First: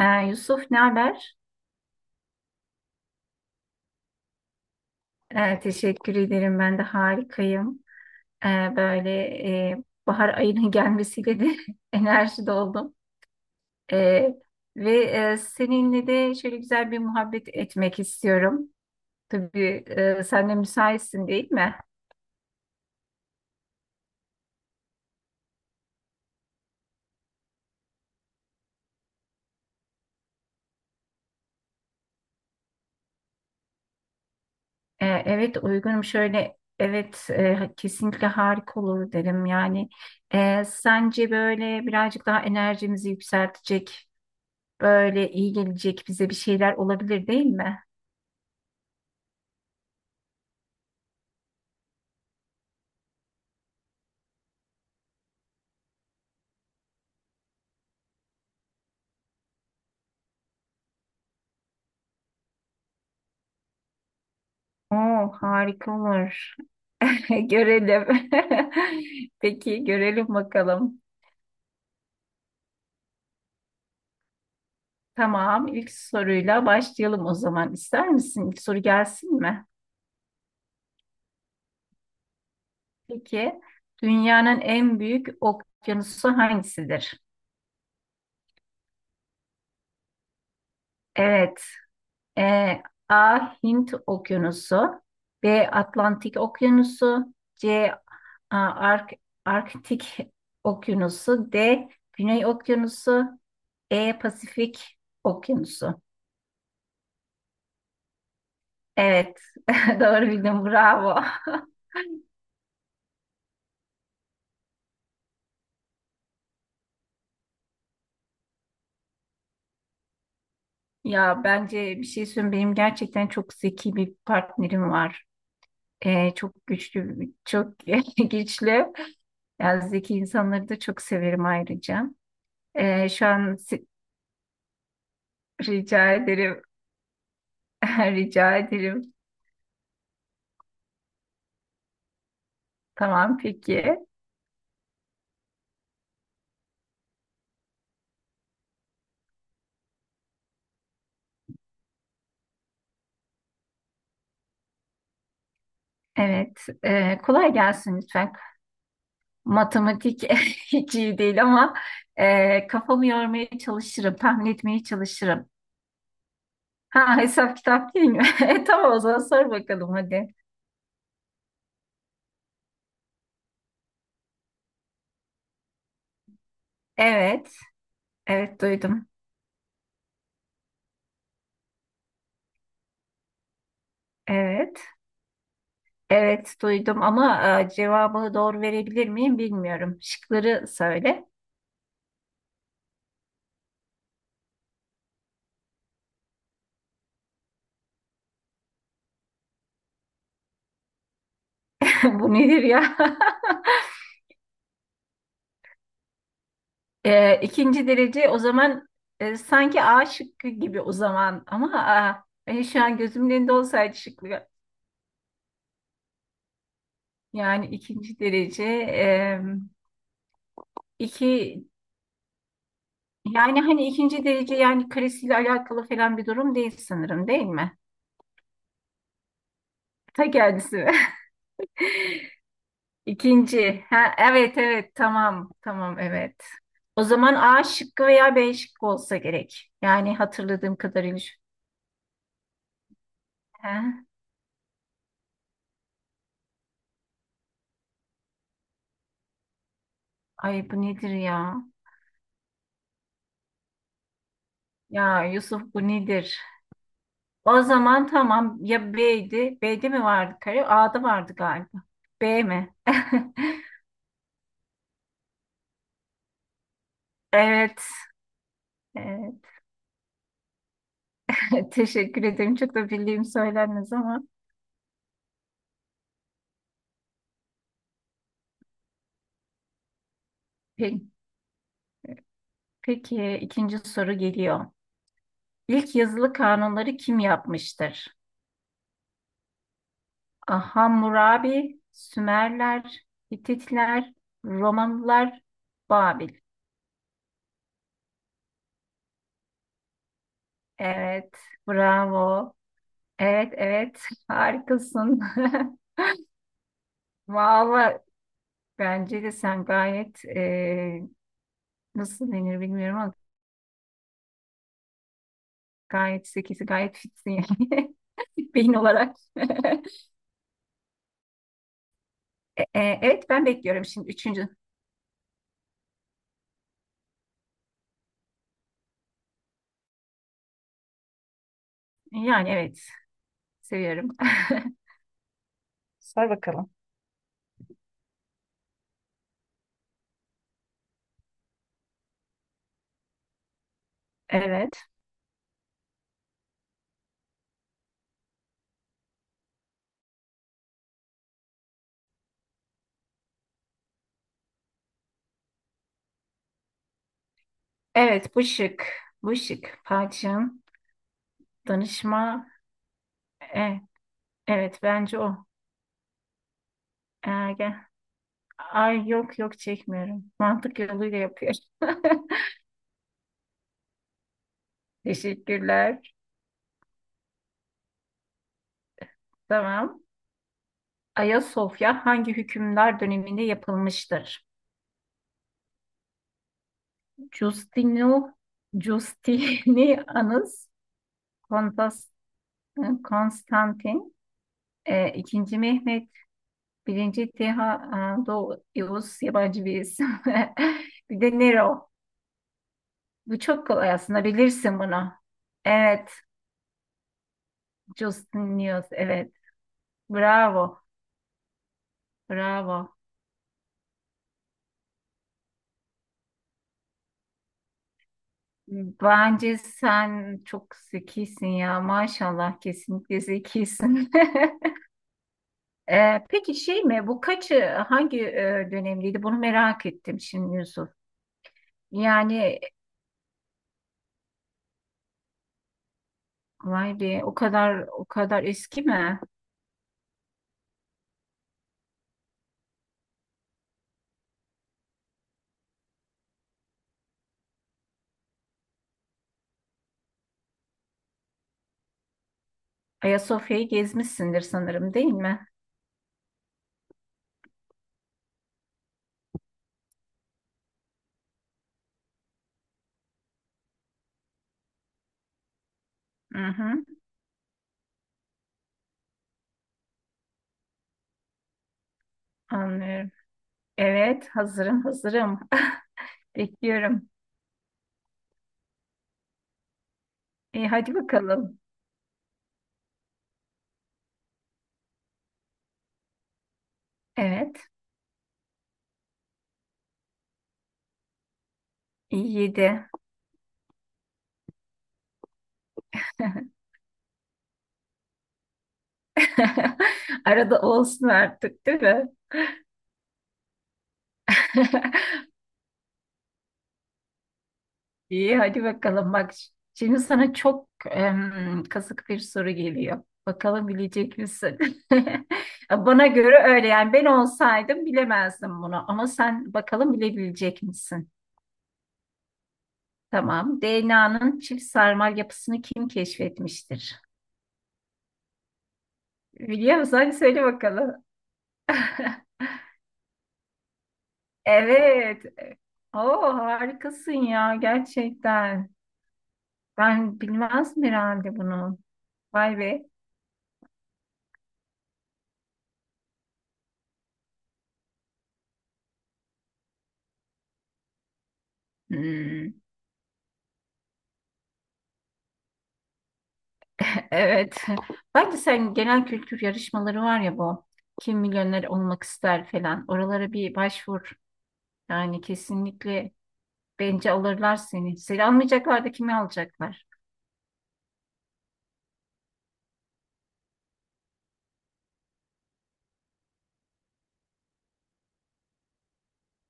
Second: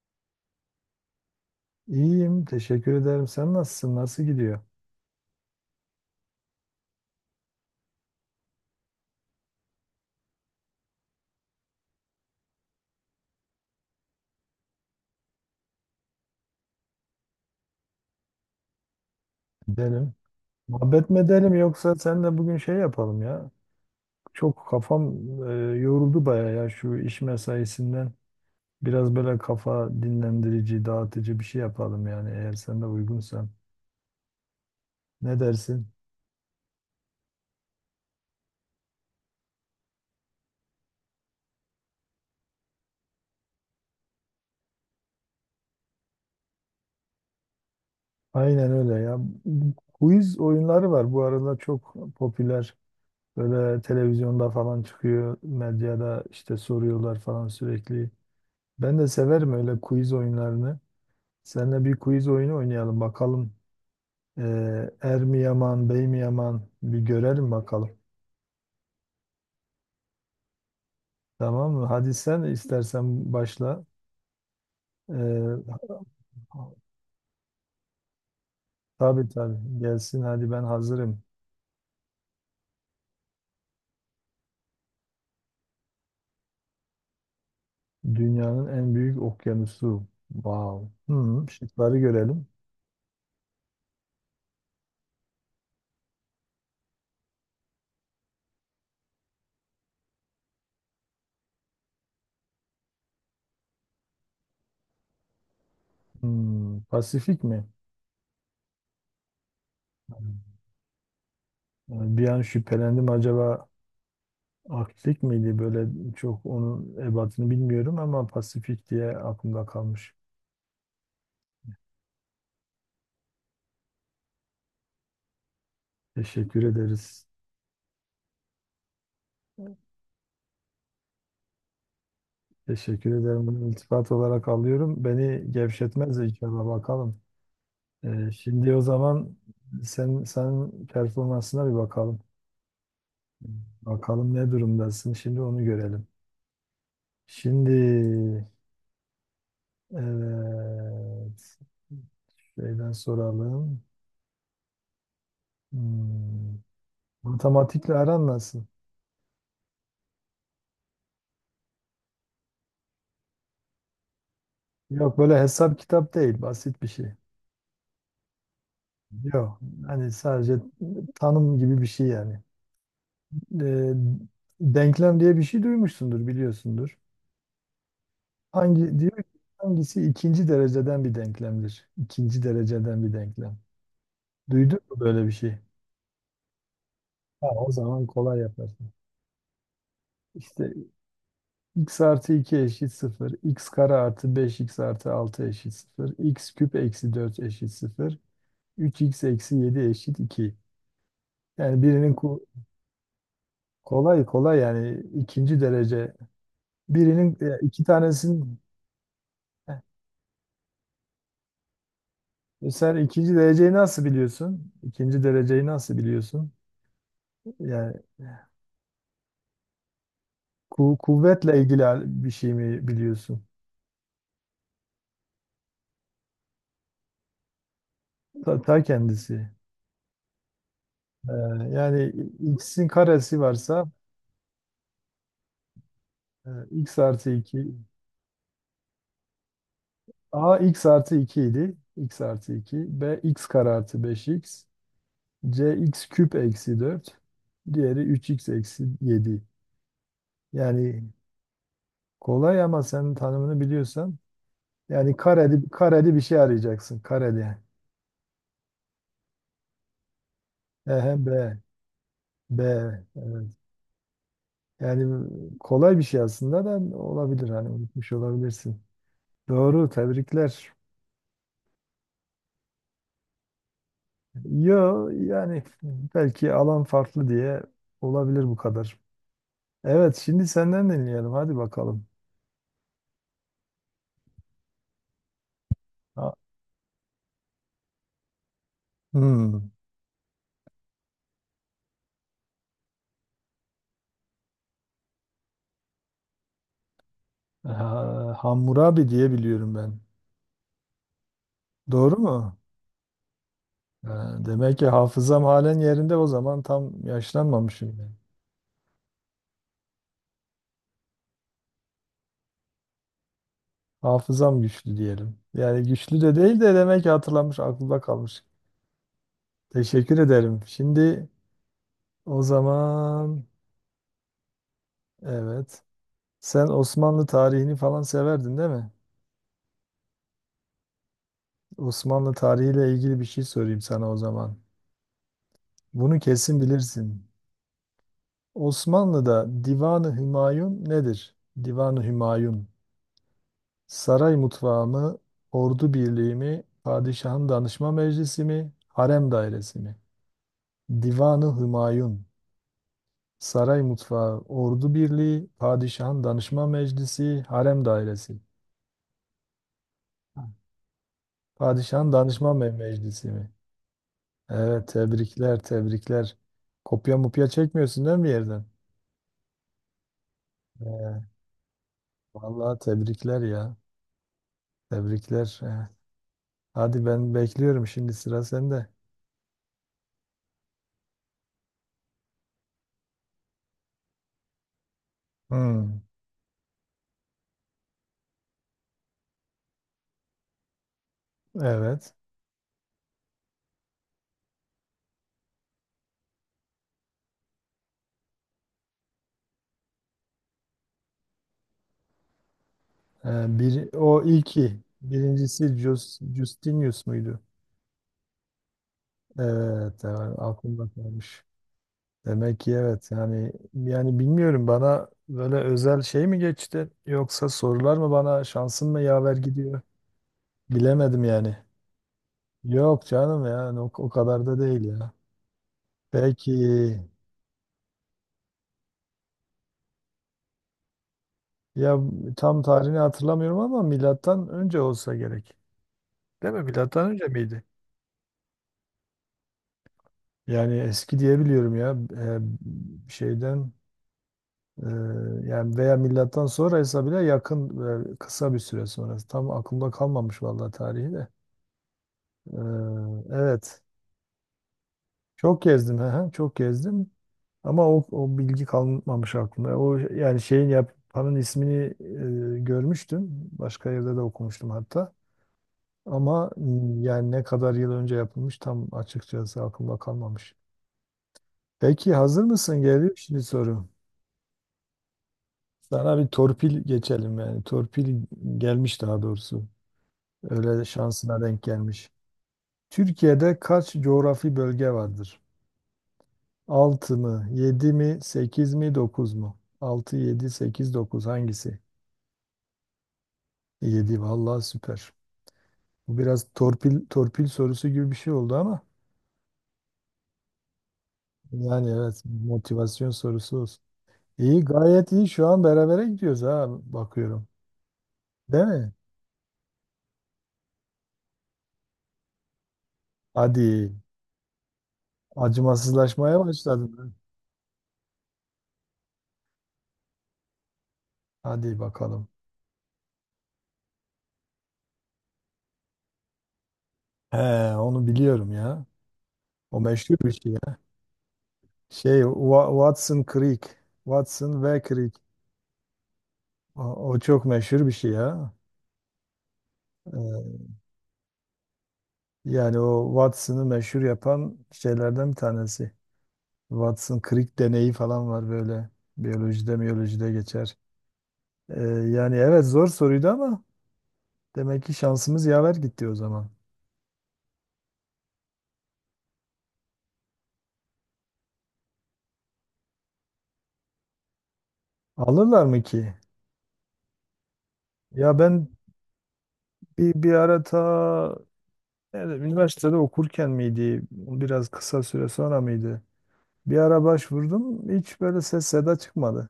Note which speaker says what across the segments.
Speaker 1: Ee, Yusuf ne haber?
Speaker 2: İyiyim, teşekkür ederim. Sen nasılsın? Nasıl gidiyor?
Speaker 1: Teşekkür ederim ben de harikayım. Ee, böyle Bahar ayının gelmesiyle de enerji doldum. Ee, Seninle de şöyle güzel bir muhabbet etmek istiyorum. Tabii
Speaker 2: Gidelim.
Speaker 1: sen de
Speaker 2: Muhabbet mi
Speaker 1: müsaitsin değil
Speaker 2: edelim
Speaker 1: mi?
Speaker 2: yoksa sen de bugün şey yapalım ya. Çok kafam yoruldu baya ya şu iş mesaisinden. Biraz böyle kafa dinlendirici, dağıtıcı bir şey yapalım yani eğer sen de uygunsan. Ne
Speaker 1: Evet
Speaker 2: dersin?
Speaker 1: uygunum, şöyle evet kesinlikle harika olur derim yani. Sence böyle birazcık daha enerjimizi yükseltecek, böyle iyi gelecek bize bir şeyler olabilir değil mi?
Speaker 2: Aynen öyle ya. Bu quiz oyunları var bu arada çok popüler. Böyle televizyonda falan çıkıyor, medyada işte soruyorlar falan sürekli. Ben de severim öyle quiz oyunlarını. Seninle bir quiz oyunu oynayalım bakalım. Er
Speaker 1: Oo,
Speaker 2: mi yaman,
Speaker 1: harika
Speaker 2: bey mi
Speaker 1: olur.
Speaker 2: yaman bir görelim bakalım.
Speaker 1: Görelim. Peki görelim bakalım.
Speaker 2: Tamam mı? Hadi sen istersen başla.
Speaker 1: Tamam,
Speaker 2: Ee,
Speaker 1: ilk soruyla başlayalım o zaman. İster misin? İlk soru
Speaker 2: tabii
Speaker 1: gelsin mi?
Speaker 2: tabii gelsin hadi ben hazırım.
Speaker 1: Peki, dünyanın en büyük okyanusu hangisidir?
Speaker 2: Dünyanın en büyük okyanusu. Wow.
Speaker 1: Evet,
Speaker 2: Şıkları görelim.
Speaker 1: e, A. Hint Okyanusu, B. Atlantik Okyanusu, C. A, Ark- Arktik Okyanusu, D. Güney Okyanusu, E. Pasifik Okyanusu.
Speaker 2: Pasifik mi?
Speaker 1: Evet, doğru bildim, bravo.
Speaker 2: Yani bir an şüphelendim, acaba Arktik miydi, böyle çok onun ebatını bilmiyorum ama Pasifik diye aklımda kalmış.
Speaker 1: Ya bence bir şey söyleyeyim, benim gerçekten çok zeki bir partnerim var.
Speaker 2: Teşekkür
Speaker 1: Çok güçlü,
Speaker 2: ederiz.
Speaker 1: çok güçlü. Yani zeki insanları da çok severim ayrıca. Ee,
Speaker 2: Teşekkür
Speaker 1: şu
Speaker 2: ederim.
Speaker 1: an
Speaker 2: Bunu
Speaker 1: si-
Speaker 2: iltifat olarak alıyorum. Beni
Speaker 1: Rica
Speaker 2: gevşetmez
Speaker 1: ederim,
Speaker 2: inşallah bakalım.
Speaker 1: rica
Speaker 2: Şimdi o
Speaker 1: ederim.
Speaker 2: zaman sen performansına bir bakalım.
Speaker 1: Tamam, peki.
Speaker 2: Bakalım ne durumdasın. Şimdi onu görelim. Şimdi evet şeyden soralım. Hmm,
Speaker 1: Evet, kolay
Speaker 2: Matematikle
Speaker 1: gelsin
Speaker 2: aran
Speaker 1: lütfen.
Speaker 2: nasıl?
Speaker 1: Matematik hiç iyi değil ama kafamı yormaya çalışırım, tahmin etmeye
Speaker 2: Yok böyle
Speaker 1: çalışırım.
Speaker 2: hesap kitap değil. Basit bir şey.
Speaker 1: Ha, hesap kitap değil mi? E, tamam o zaman sor
Speaker 2: Yok.
Speaker 1: bakalım
Speaker 2: Hani
Speaker 1: hadi.
Speaker 2: sadece tanım gibi bir şey yani. Ee, Denklem diye bir şey duymuşsundur, biliyorsundur.
Speaker 1: Evet. Evet
Speaker 2: Hangi
Speaker 1: duydum.
Speaker 2: diyor ki, hangisi ikinci dereceden bir denklemdir? İkinci dereceden bir denklem. Duydun
Speaker 1: Evet.
Speaker 2: mu böyle bir şey?
Speaker 1: Evet duydum ama
Speaker 2: Ha, o zaman
Speaker 1: cevabı
Speaker 2: kolay
Speaker 1: doğru
Speaker 2: yaparsın.
Speaker 1: verebilir miyim bilmiyorum. Şıkları
Speaker 2: İşte
Speaker 1: söyle.
Speaker 2: x artı 2 eşit 0, x kare artı 5x artı 6 eşit 0, x küp eksi 4 eşit 0, 3x eksi 7 eşit 2. Yani birinin
Speaker 1: Bu nedir ya?
Speaker 2: kolay kolay yani ikinci derece. Birinin
Speaker 1: E,
Speaker 2: iki
Speaker 1: ikinci derece o
Speaker 2: tanesinin.
Speaker 1: zaman,
Speaker 2: Heh,
Speaker 1: sanki A şıkkı gibi o zaman, ama A, şu
Speaker 2: Sen
Speaker 1: an gözümün
Speaker 2: ikinci
Speaker 1: önünde
Speaker 2: dereceyi
Speaker 1: olsaydı
Speaker 2: nasıl
Speaker 1: şıklı.
Speaker 2: biliyorsun? İkinci dereceyi nasıl biliyorsun?
Speaker 1: Yani
Speaker 2: Yani
Speaker 1: ikinci derece e, iki
Speaker 2: Kuvvetle ilgili bir şey mi biliyorsun?
Speaker 1: yani hani ikinci derece, yani karesiyle alakalı falan bir durum değil sanırım, değil mi?
Speaker 2: Ta kendisi.
Speaker 1: Ta kendisi.
Speaker 2: Ee, Yani x'in karesi
Speaker 1: İkinci.
Speaker 2: varsa
Speaker 1: Ha, evet evet, tamam tamam, evet.
Speaker 2: x
Speaker 1: O
Speaker 2: artı
Speaker 1: zaman A
Speaker 2: 2
Speaker 1: şıkkı veya B şıkkı olsa gerek. Yani
Speaker 2: a,
Speaker 1: hatırladığım
Speaker 2: x artı
Speaker 1: kadarıyla.
Speaker 2: 2 idi. X artı 2 b, x kare
Speaker 1: He?
Speaker 2: artı 5x c, x küp eksi 4, diğeri 3x eksi 7.
Speaker 1: Ay bu
Speaker 2: Yani
Speaker 1: nedir ya?
Speaker 2: kolay ama senin tanımını biliyorsan yani
Speaker 1: Ya Yusuf,
Speaker 2: kareli,
Speaker 1: bu
Speaker 2: kareli bir
Speaker 1: nedir?
Speaker 2: şey arayacaksın. Kareli.
Speaker 1: O zaman tamam ya, B'ydi. B'de mi vardı kare? A'da
Speaker 2: Ehe, b
Speaker 1: vardı galiba. B
Speaker 2: b
Speaker 1: mi?
Speaker 2: e, Yani kolay bir şey aslında da olabilir hani
Speaker 1: Evet.
Speaker 2: unutmuş olabilirsin.
Speaker 1: Evet.
Speaker 2: Doğru, tebrikler.
Speaker 1: Teşekkür ederim. Çok da bildiğim söylenmez ama.
Speaker 2: Yo yani belki alan farklı diye olabilir bu kadar. Evet şimdi senden
Speaker 1: Peki,
Speaker 2: dinleyelim hadi bakalım.
Speaker 1: peki ikinci soru geliyor. İlk
Speaker 2: Ha,
Speaker 1: yazılı kanunları kim yapmıştır?
Speaker 2: hmm.
Speaker 1: Ah, Hammurabi, Sümerler, Hititler, Romalılar, Babil.
Speaker 2: Ha, Hammurabi diye biliyorum ben.
Speaker 1: Evet,
Speaker 2: Doğru
Speaker 1: bravo.
Speaker 2: mu?
Speaker 1: Evet, evet,
Speaker 2: Ha, demek ki
Speaker 1: harikasın.
Speaker 2: hafızam halen yerinde o zaman tam yaşlanmamışım
Speaker 1: Vallahi
Speaker 2: ben.
Speaker 1: bence de sen gayet nasıl denir bilmiyorum ama
Speaker 2: Hafızam güçlü diyelim. Yani güçlü
Speaker 1: gayet
Speaker 2: de değil
Speaker 1: zekisi,
Speaker 2: de
Speaker 1: gayet
Speaker 2: demek ki
Speaker 1: fitsin
Speaker 2: hatırlamış
Speaker 1: yani
Speaker 2: aklımda kalmış.
Speaker 1: beyin olarak.
Speaker 2: Teşekkür ederim. Şimdi o
Speaker 1: Evet,
Speaker 2: zaman
Speaker 1: ben bekliyorum şimdi üçüncü.
Speaker 2: evet. Sen Osmanlı tarihini falan severdin değil mi? Osmanlı
Speaker 1: Yani evet,
Speaker 2: tarihiyle ilgili bir şey sorayım sana o
Speaker 1: seviyorum.
Speaker 2: zaman. Bunu
Speaker 1: Sor
Speaker 2: kesin
Speaker 1: bakalım.
Speaker 2: bilirsin. Osmanlı'da Divan-ı Hümayun nedir? Divan-ı Hümayun. Saray mutfağı
Speaker 1: Evet.
Speaker 2: mı? Ordu birliği mi? Padişahın danışma meclisi mi? Harem dairesi mi? Divan-ı Hümayun. Saray mutfağı, ordu birliği, padişahın danışma meclisi, harem
Speaker 1: Evet
Speaker 2: dairesi.
Speaker 1: bu şık. Bu şık. Padişahın
Speaker 2: Padişahın
Speaker 1: danışma.
Speaker 2: Danışman Bey Meclisi mi?
Speaker 1: E, evet
Speaker 2: Evet,
Speaker 1: bence o.
Speaker 2: tebrikler, tebrikler. Kopya mupya
Speaker 1: Ergen.
Speaker 2: çekmiyorsun değil mi bir yerden?
Speaker 1: Ay, yok yok, çekmiyorum. Mantık yoluyla
Speaker 2: Ee,
Speaker 1: yapıyorum.
Speaker 2: Vallahi tebrikler ya. Tebrikler. Evet.
Speaker 1: Teşekkürler.
Speaker 2: Hadi ben bekliyorum şimdi sıra sende.
Speaker 1: Tamam. Ayasofya hangi hükümdar döneminde yapılmıştır?
Speaker 2: Hmm,
Speaker 1: Justino, Justinianus, Kontas,
Speaker 2: evet.
Speaker 1: Konstantin, E, ikinci Mehmet, birinci Teha, Doğu Yavuz yabancı bir isim. Bir de Nero. Bu çok
Speaker 2: Bir,
Speaker 1: kolay
Speaker 2: o
Speaker 1: aslında, bilirsin
Speaker 2: ilki.
Speaker 1: bunu.
Speaker 2: Birincisi
Speaker 1: Evet,
Speaker 2: Justinius muydu?
Speaker 1: Justin News, evet.
Speaker 2: Evet, evet
Speaker 1: Bravo,
Speaker 2: aklımda kalmış. Demek ki
Speaker 1: bravo.
Speaker 2: evet yani bilmiyorum bana böyle özel şey mi geçti yoksa sorular mı bana şansım mı yaver
Speaker 1: Bence
Speaker 2: gidiyor
Speaker 1: sen çok
Speaker 2: bilemedim
Speaker 1: zekisin
Speaker 2: yani.
Speaker 1: ya, maşallah,
Speaker 2: Yok
Speaker 1: kesinlikle
Speaker 2: canım yani o
Speaker 1: zekisin.
Speaker 2: kadar da değil ya.
Speaker 1: E,
Speaker 2: Belki
Speaker 1: peki şey mi bu kaçı hangi dönemdeydi, bunu merak ettim şimdi Yusuf.
Speaker 2: ya
Speaker 1: Yani
Speaker 2: tam tarihini hatırlamıyorum ama milattan önce olsa gerek. Değil mi?
Speaker 1: vay
Speaker 2: Milattan
Speaker 1: be,
Speaker 2: önce
Speaker 1: o
Speaker 2: miydi?
Speaker 1: kadar o kadar eski mi?
Speaker 2: Yani eski diyebiliyorum ya. Şeyden e, yani veya milattan sonraysa bile yakın, kısa bir süre sonrası. Tam aklımda kalmamış vallahi tarihi de. E,
Speaker 1: Ayasofya'yı
Speaker 2: evet.
Speaker 1: gezmişsindir sanırım değil mi?
Speaker 2: Çok gezdim ha, çok gezdim. Ama o bilgi kalmamış aklımda. O yani şeyin yapanın ismini görmüştüm. Başka yerde de okumuştum hatta.
Speaker 1: Hı
Speaker 2: Ama
Speaker 1: hı,
Speaker 2: yani ne kadar yıl önce yapılmış tam açıkçası aklımda kalmamış. Peki hazır mısın? Geliyor
Speaker 1: anlıyorum.
Speaker 2: şimdi soru.
Speaker 1: Evet, hazırım, hazırım.
Speaker 2: Sana bir torpil
Speaker 1: Bekliyorum.
Speaker 2: geçelim yani. Torpil gelmiş daha doğrusu.
Speaker 1: E,
Speaker 2: Öyle
Speaker 1: hadi
Speaker 2: şansına
Speaker 1: bakalım.
Speaker 2: denk gelmiş. Türkiye'de kaç coğrafi bölge vardır? 6 mı,
Speaker 1: Evet,
Speaker 2: yedi mi, sekiz mi, dokuz mu? 6, 7, 8, 9 hangisi?
Speaker 1: iyi, yedi.
Speaker 2: Yedi, vallahi süper. Bu biraz torpil torpil sorusu gibi bir şey oldu ama
Speaker 1: Arada olsun artık, değil
Speaker 2: yani
Speaker 1: mi?
Speaker 2: evet, motivasyon sorusu olsun. İyi, gayet iyi, şu an berabere gidiyoruz ha, bakıyorum.
Speaker 1: İyi,
Speaker 2: Değil
Speaker 1: hadi
Speaker 2: mi?
Speaker 1: bakalım. Bak, şimdi sana çok kazık bir soru geliyor.
Speaker 2: Hadi
Speaker 1: Bakalım bilecek misin? Bana göre
Speaker 2: acımasızlaşmaya
Speaker 1: öyle
Speaker 2: başladın.
Speaker 1: yani,
Speaker 2: Ha.
Speaker 1: ben olsaydım bilemezdim bunu, ama sen bakalım bilebilecek misin?
Speaker 2: Hadi bakalım.
Speaker 1: Tamam. DNA'nın çift sarmal yapısını kim keşfetmiştir?
Speaker 2: He, onu biliyorum ya.
Speaker 1: Biliyor
Speaker 2: O
Speaker 1: musun? Hadi
Speaker 2: meşhur bir
Speaker 1: söyle
Speaker 2: şey ya.
Speaker 1: bakalım.
Speaker 2: Watson Creek. Watson ve Creek.
Speaker 1: Evet. Oo,
Speaker 2: O,
Speaker 1: harikasın
Speaker 2: o çok
Speaker 1: ya
Speaker 2: meşhur bir şey ya.
Speaker 1: gerçekten. Ben
Speaker 2: Ee,
Speaker 1: bilmezdim herhalde bunu. Vay
Speaker 2: Yani
Speaker 1: be.
Speaker 2: o Watson'ı meşhur yapan şeylerden bir tanesi. Watson krik deneyi falan var böyle. Biyolojide miyolojide geçer. Yani
Speaker 1: Hmm.
Speaker 2: evet, zor soruydu ama demek ki şansımız yaver gitti o zaman.
Speaker 1: Evet. Bence sen, genel kültür yarışmaları var ya bu. Kim Milyoner Olmak ister falan. Oralara bir başvur. Yani
Speaker 2: Alırlar mı
Speaker 1: kesinlikle
Speaker 2: ki?
Speaker 1: bence alırlar seni. Seni
Speaker 2: Ya ben
Speaker 1: almayacaklar da kimi alacaklar?
Speaker 2: bir ara, ta nerede, üniversitede okurken miydi? Biraz kısa süre sonra mıydı? Bir ara başvurdum. Hiç böyle ses seda çıkmadı.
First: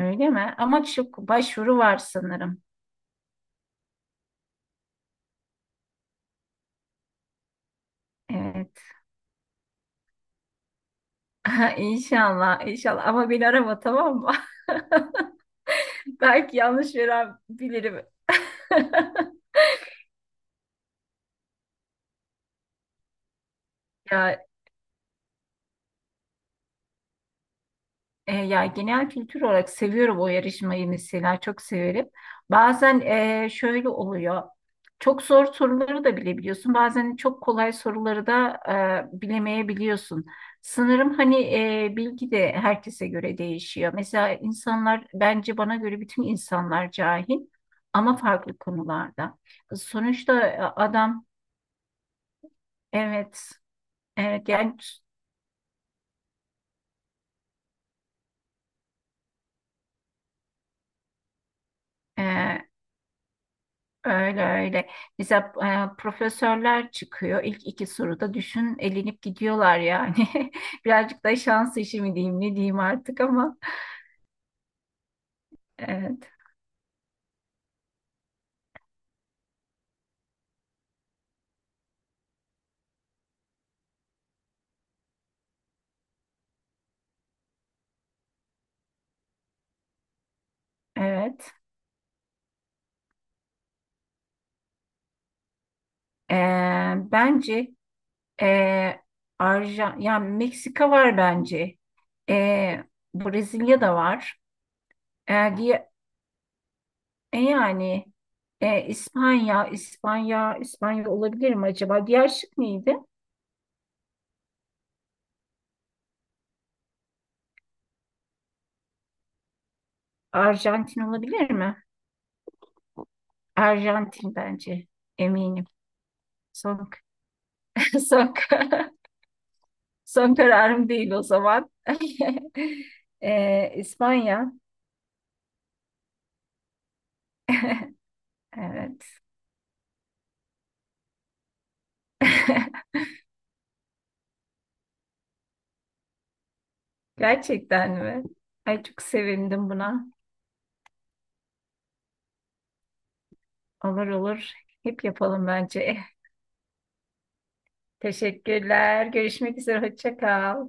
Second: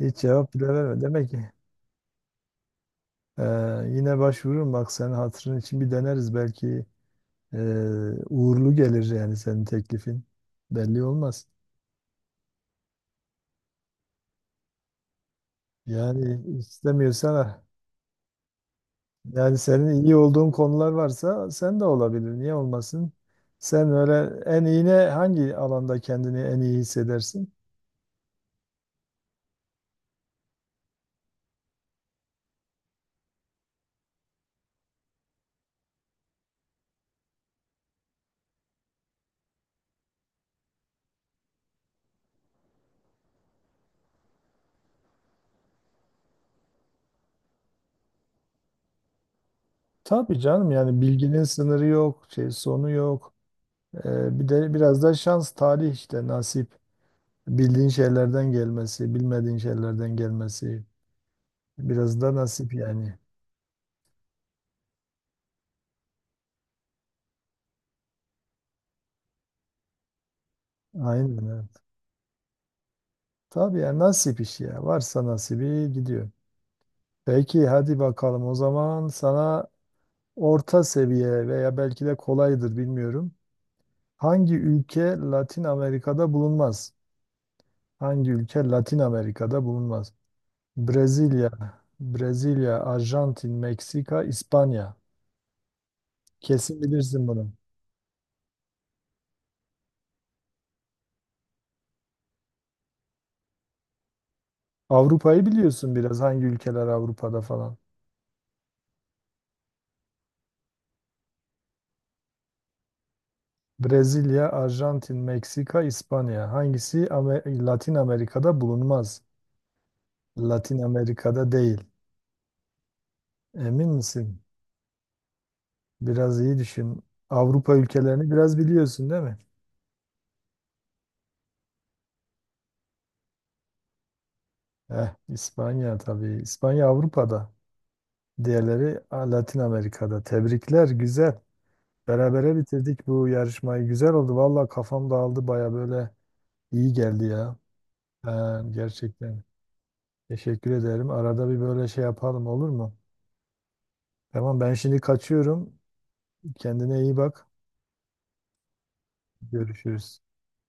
Speaker 2: Hiç cevap
Speaker 1: mi?
Speaker 2: bile
Speaker 1: Ama
Speaker 2: vermedi.
Speaker 1: çok
Speaker 2: Demek ki
Speaker 1: başvuru var sanırım.
Speaker 2: ee, yine başvururum, bak senin hatırın için bir deneriz belki. Ee, Uğurlu
Speaker 1: Evet.
Speaker 2: gelir yani senin teklifin. Belli olmaz.
Speaker 1: İnşallah, inşallah. Ama beni arama, tamam mı?
Speaker 2: Yani
Speaker 1: Belki yanlış
Speaker 2: istemiyorsan
Speaker 1: veren
Speaker 2: ah,
Speaker 1: bilirim.
Speaker 2: yani senin iyi olduğun konular varsa sen de olabilir. Niye olmasın? Sen öyle
Speaker 1: Ya
Speaker 2: en iyi ne, hangi alanda kendini en iyi hissedersin?
Speaker 1: ya, genel kültür olarak seviyorum o yarışmayı, mesela çok severim. Bazen şöyle oluyor. Çok zor soruları da bilebiliyorsun. Bazen çok kolay soruları da bilemeyebiliyorsun. Sanırım hani bilgi de herkese göre değişiyor. Mesela insanlar, bence bana göre bütün insanlar cahil, ama farklı konularda.
Speaker 2: Tabii
Speaker 1: Sonuçta
Speaker 2: canım, yani
Speaker 1: adam
Speaker 2: bilginin sınırı yok, şey sonu yok.
Speaker 1: evet
Speaker 2: Bir
Speaker 1: evet
Speaker 2: de
Speaker 1: yani
Speaker 2: biraz da şans, talih, işte nasip. Bildiğin şeylerden gelmesi, bilmediğin şeylerden gelmesi. Biraz
Speaker 1: e,
Speaker 2: da nasip yani.
Speaker 1: öyle öyle. Mesela profesörler çıkıyor. İlk iki soruda düşün elenip gidiyorlar yani. Birazcık da
Speaker 2: Aynen. Evet.
Speaker 1: şans işi mi diyeyim, ne diyeyim artık ama.
Speaker 2: Tabii ya, nasip işi ya. Varsa nasibi gidiyor.
Speaker 1: Evet.
Speaker 2: Peki hadi bakalım o zaman sana orta seviye veya belki de kolaydır bilmiyorum. Hangi ülke Latin Amerika'da bulunmaz? Hangi ülke Latin Amerika'da bulunmaz? Brezilya,
Speaker 1: Evet.
Speaker 2: Brezilya, Arjantin, Meksika, İspanya.
Speaker 1: E,
Speaker 2: Kesin bilirsin bunu.
Speaker 1: bence e, Arjan, yani Meksika var bence. E, Brezilya da var.
Speaker 2: Avrupa'yı
Speaker 1: E, diye,
Speaker 2: biliyorsun biraz, hangi ülkeler Avrupa'da falan.
Speaker 1: Yani İspanya olabilir mi acaba? Diğer şık neydi?
Speaker 2: Brezilya, Arjantin, Meksika, İspanya. Hangisi Latin Amerika'da bulunmaz? Latin
Speaker 1: Arjantin olabilir
Speaker 2: Amerika'da değil.
Speaker 1: mi?
Speaker 2: Emin
Speaker 1: Arjantin
Speaker 2: misin?
Speaker 1: bence. Eminim.
Speaker 2: Biraz iyi
Speaker 1: Son,
Speaker 2: düşün. Avrupa ülkelerini
Speaker 1: son,
Speaker 2: biraz biliyorsun değil mi?
Speaker 1: son kararım değil o zaman. İspanya.
Speaker 2: Eh, İspanya tabii. İspanya Avrupa'da. Diğerleri
Speaker 1: Evet.
Speaker 2: ah, Latin Amerika'da. Tebrikler, güzel. Berabere bitirdik bu yarışmayı. Güzel oldu. Valla kafam dağıldı baya, böyle iyi geldi ya.
Speaker 1: Gerçekten mi?
Speaker 2: Ha,
Speaker 1: Ay, çok
Speaker 2: gerçekten.
Speaker 1: sevindim buna.
Speaker 2: Teşekkür ederim. Arada bir böyle şey yapalım olur mu?
Speaker 1: Olur olur.
Speaker 2: Tamam, ben şimdi
Speaker 1: Hep yapalım
Speaker 2: kaçıyorum.
Speaker 1: bence.
Speaker 2: Kendine iyi bak.
Speaker 1: Teşekkürler. Görüşmek üzere. Hoşça
Speaker 2: Görüşürüz.
Speaker 1: kal.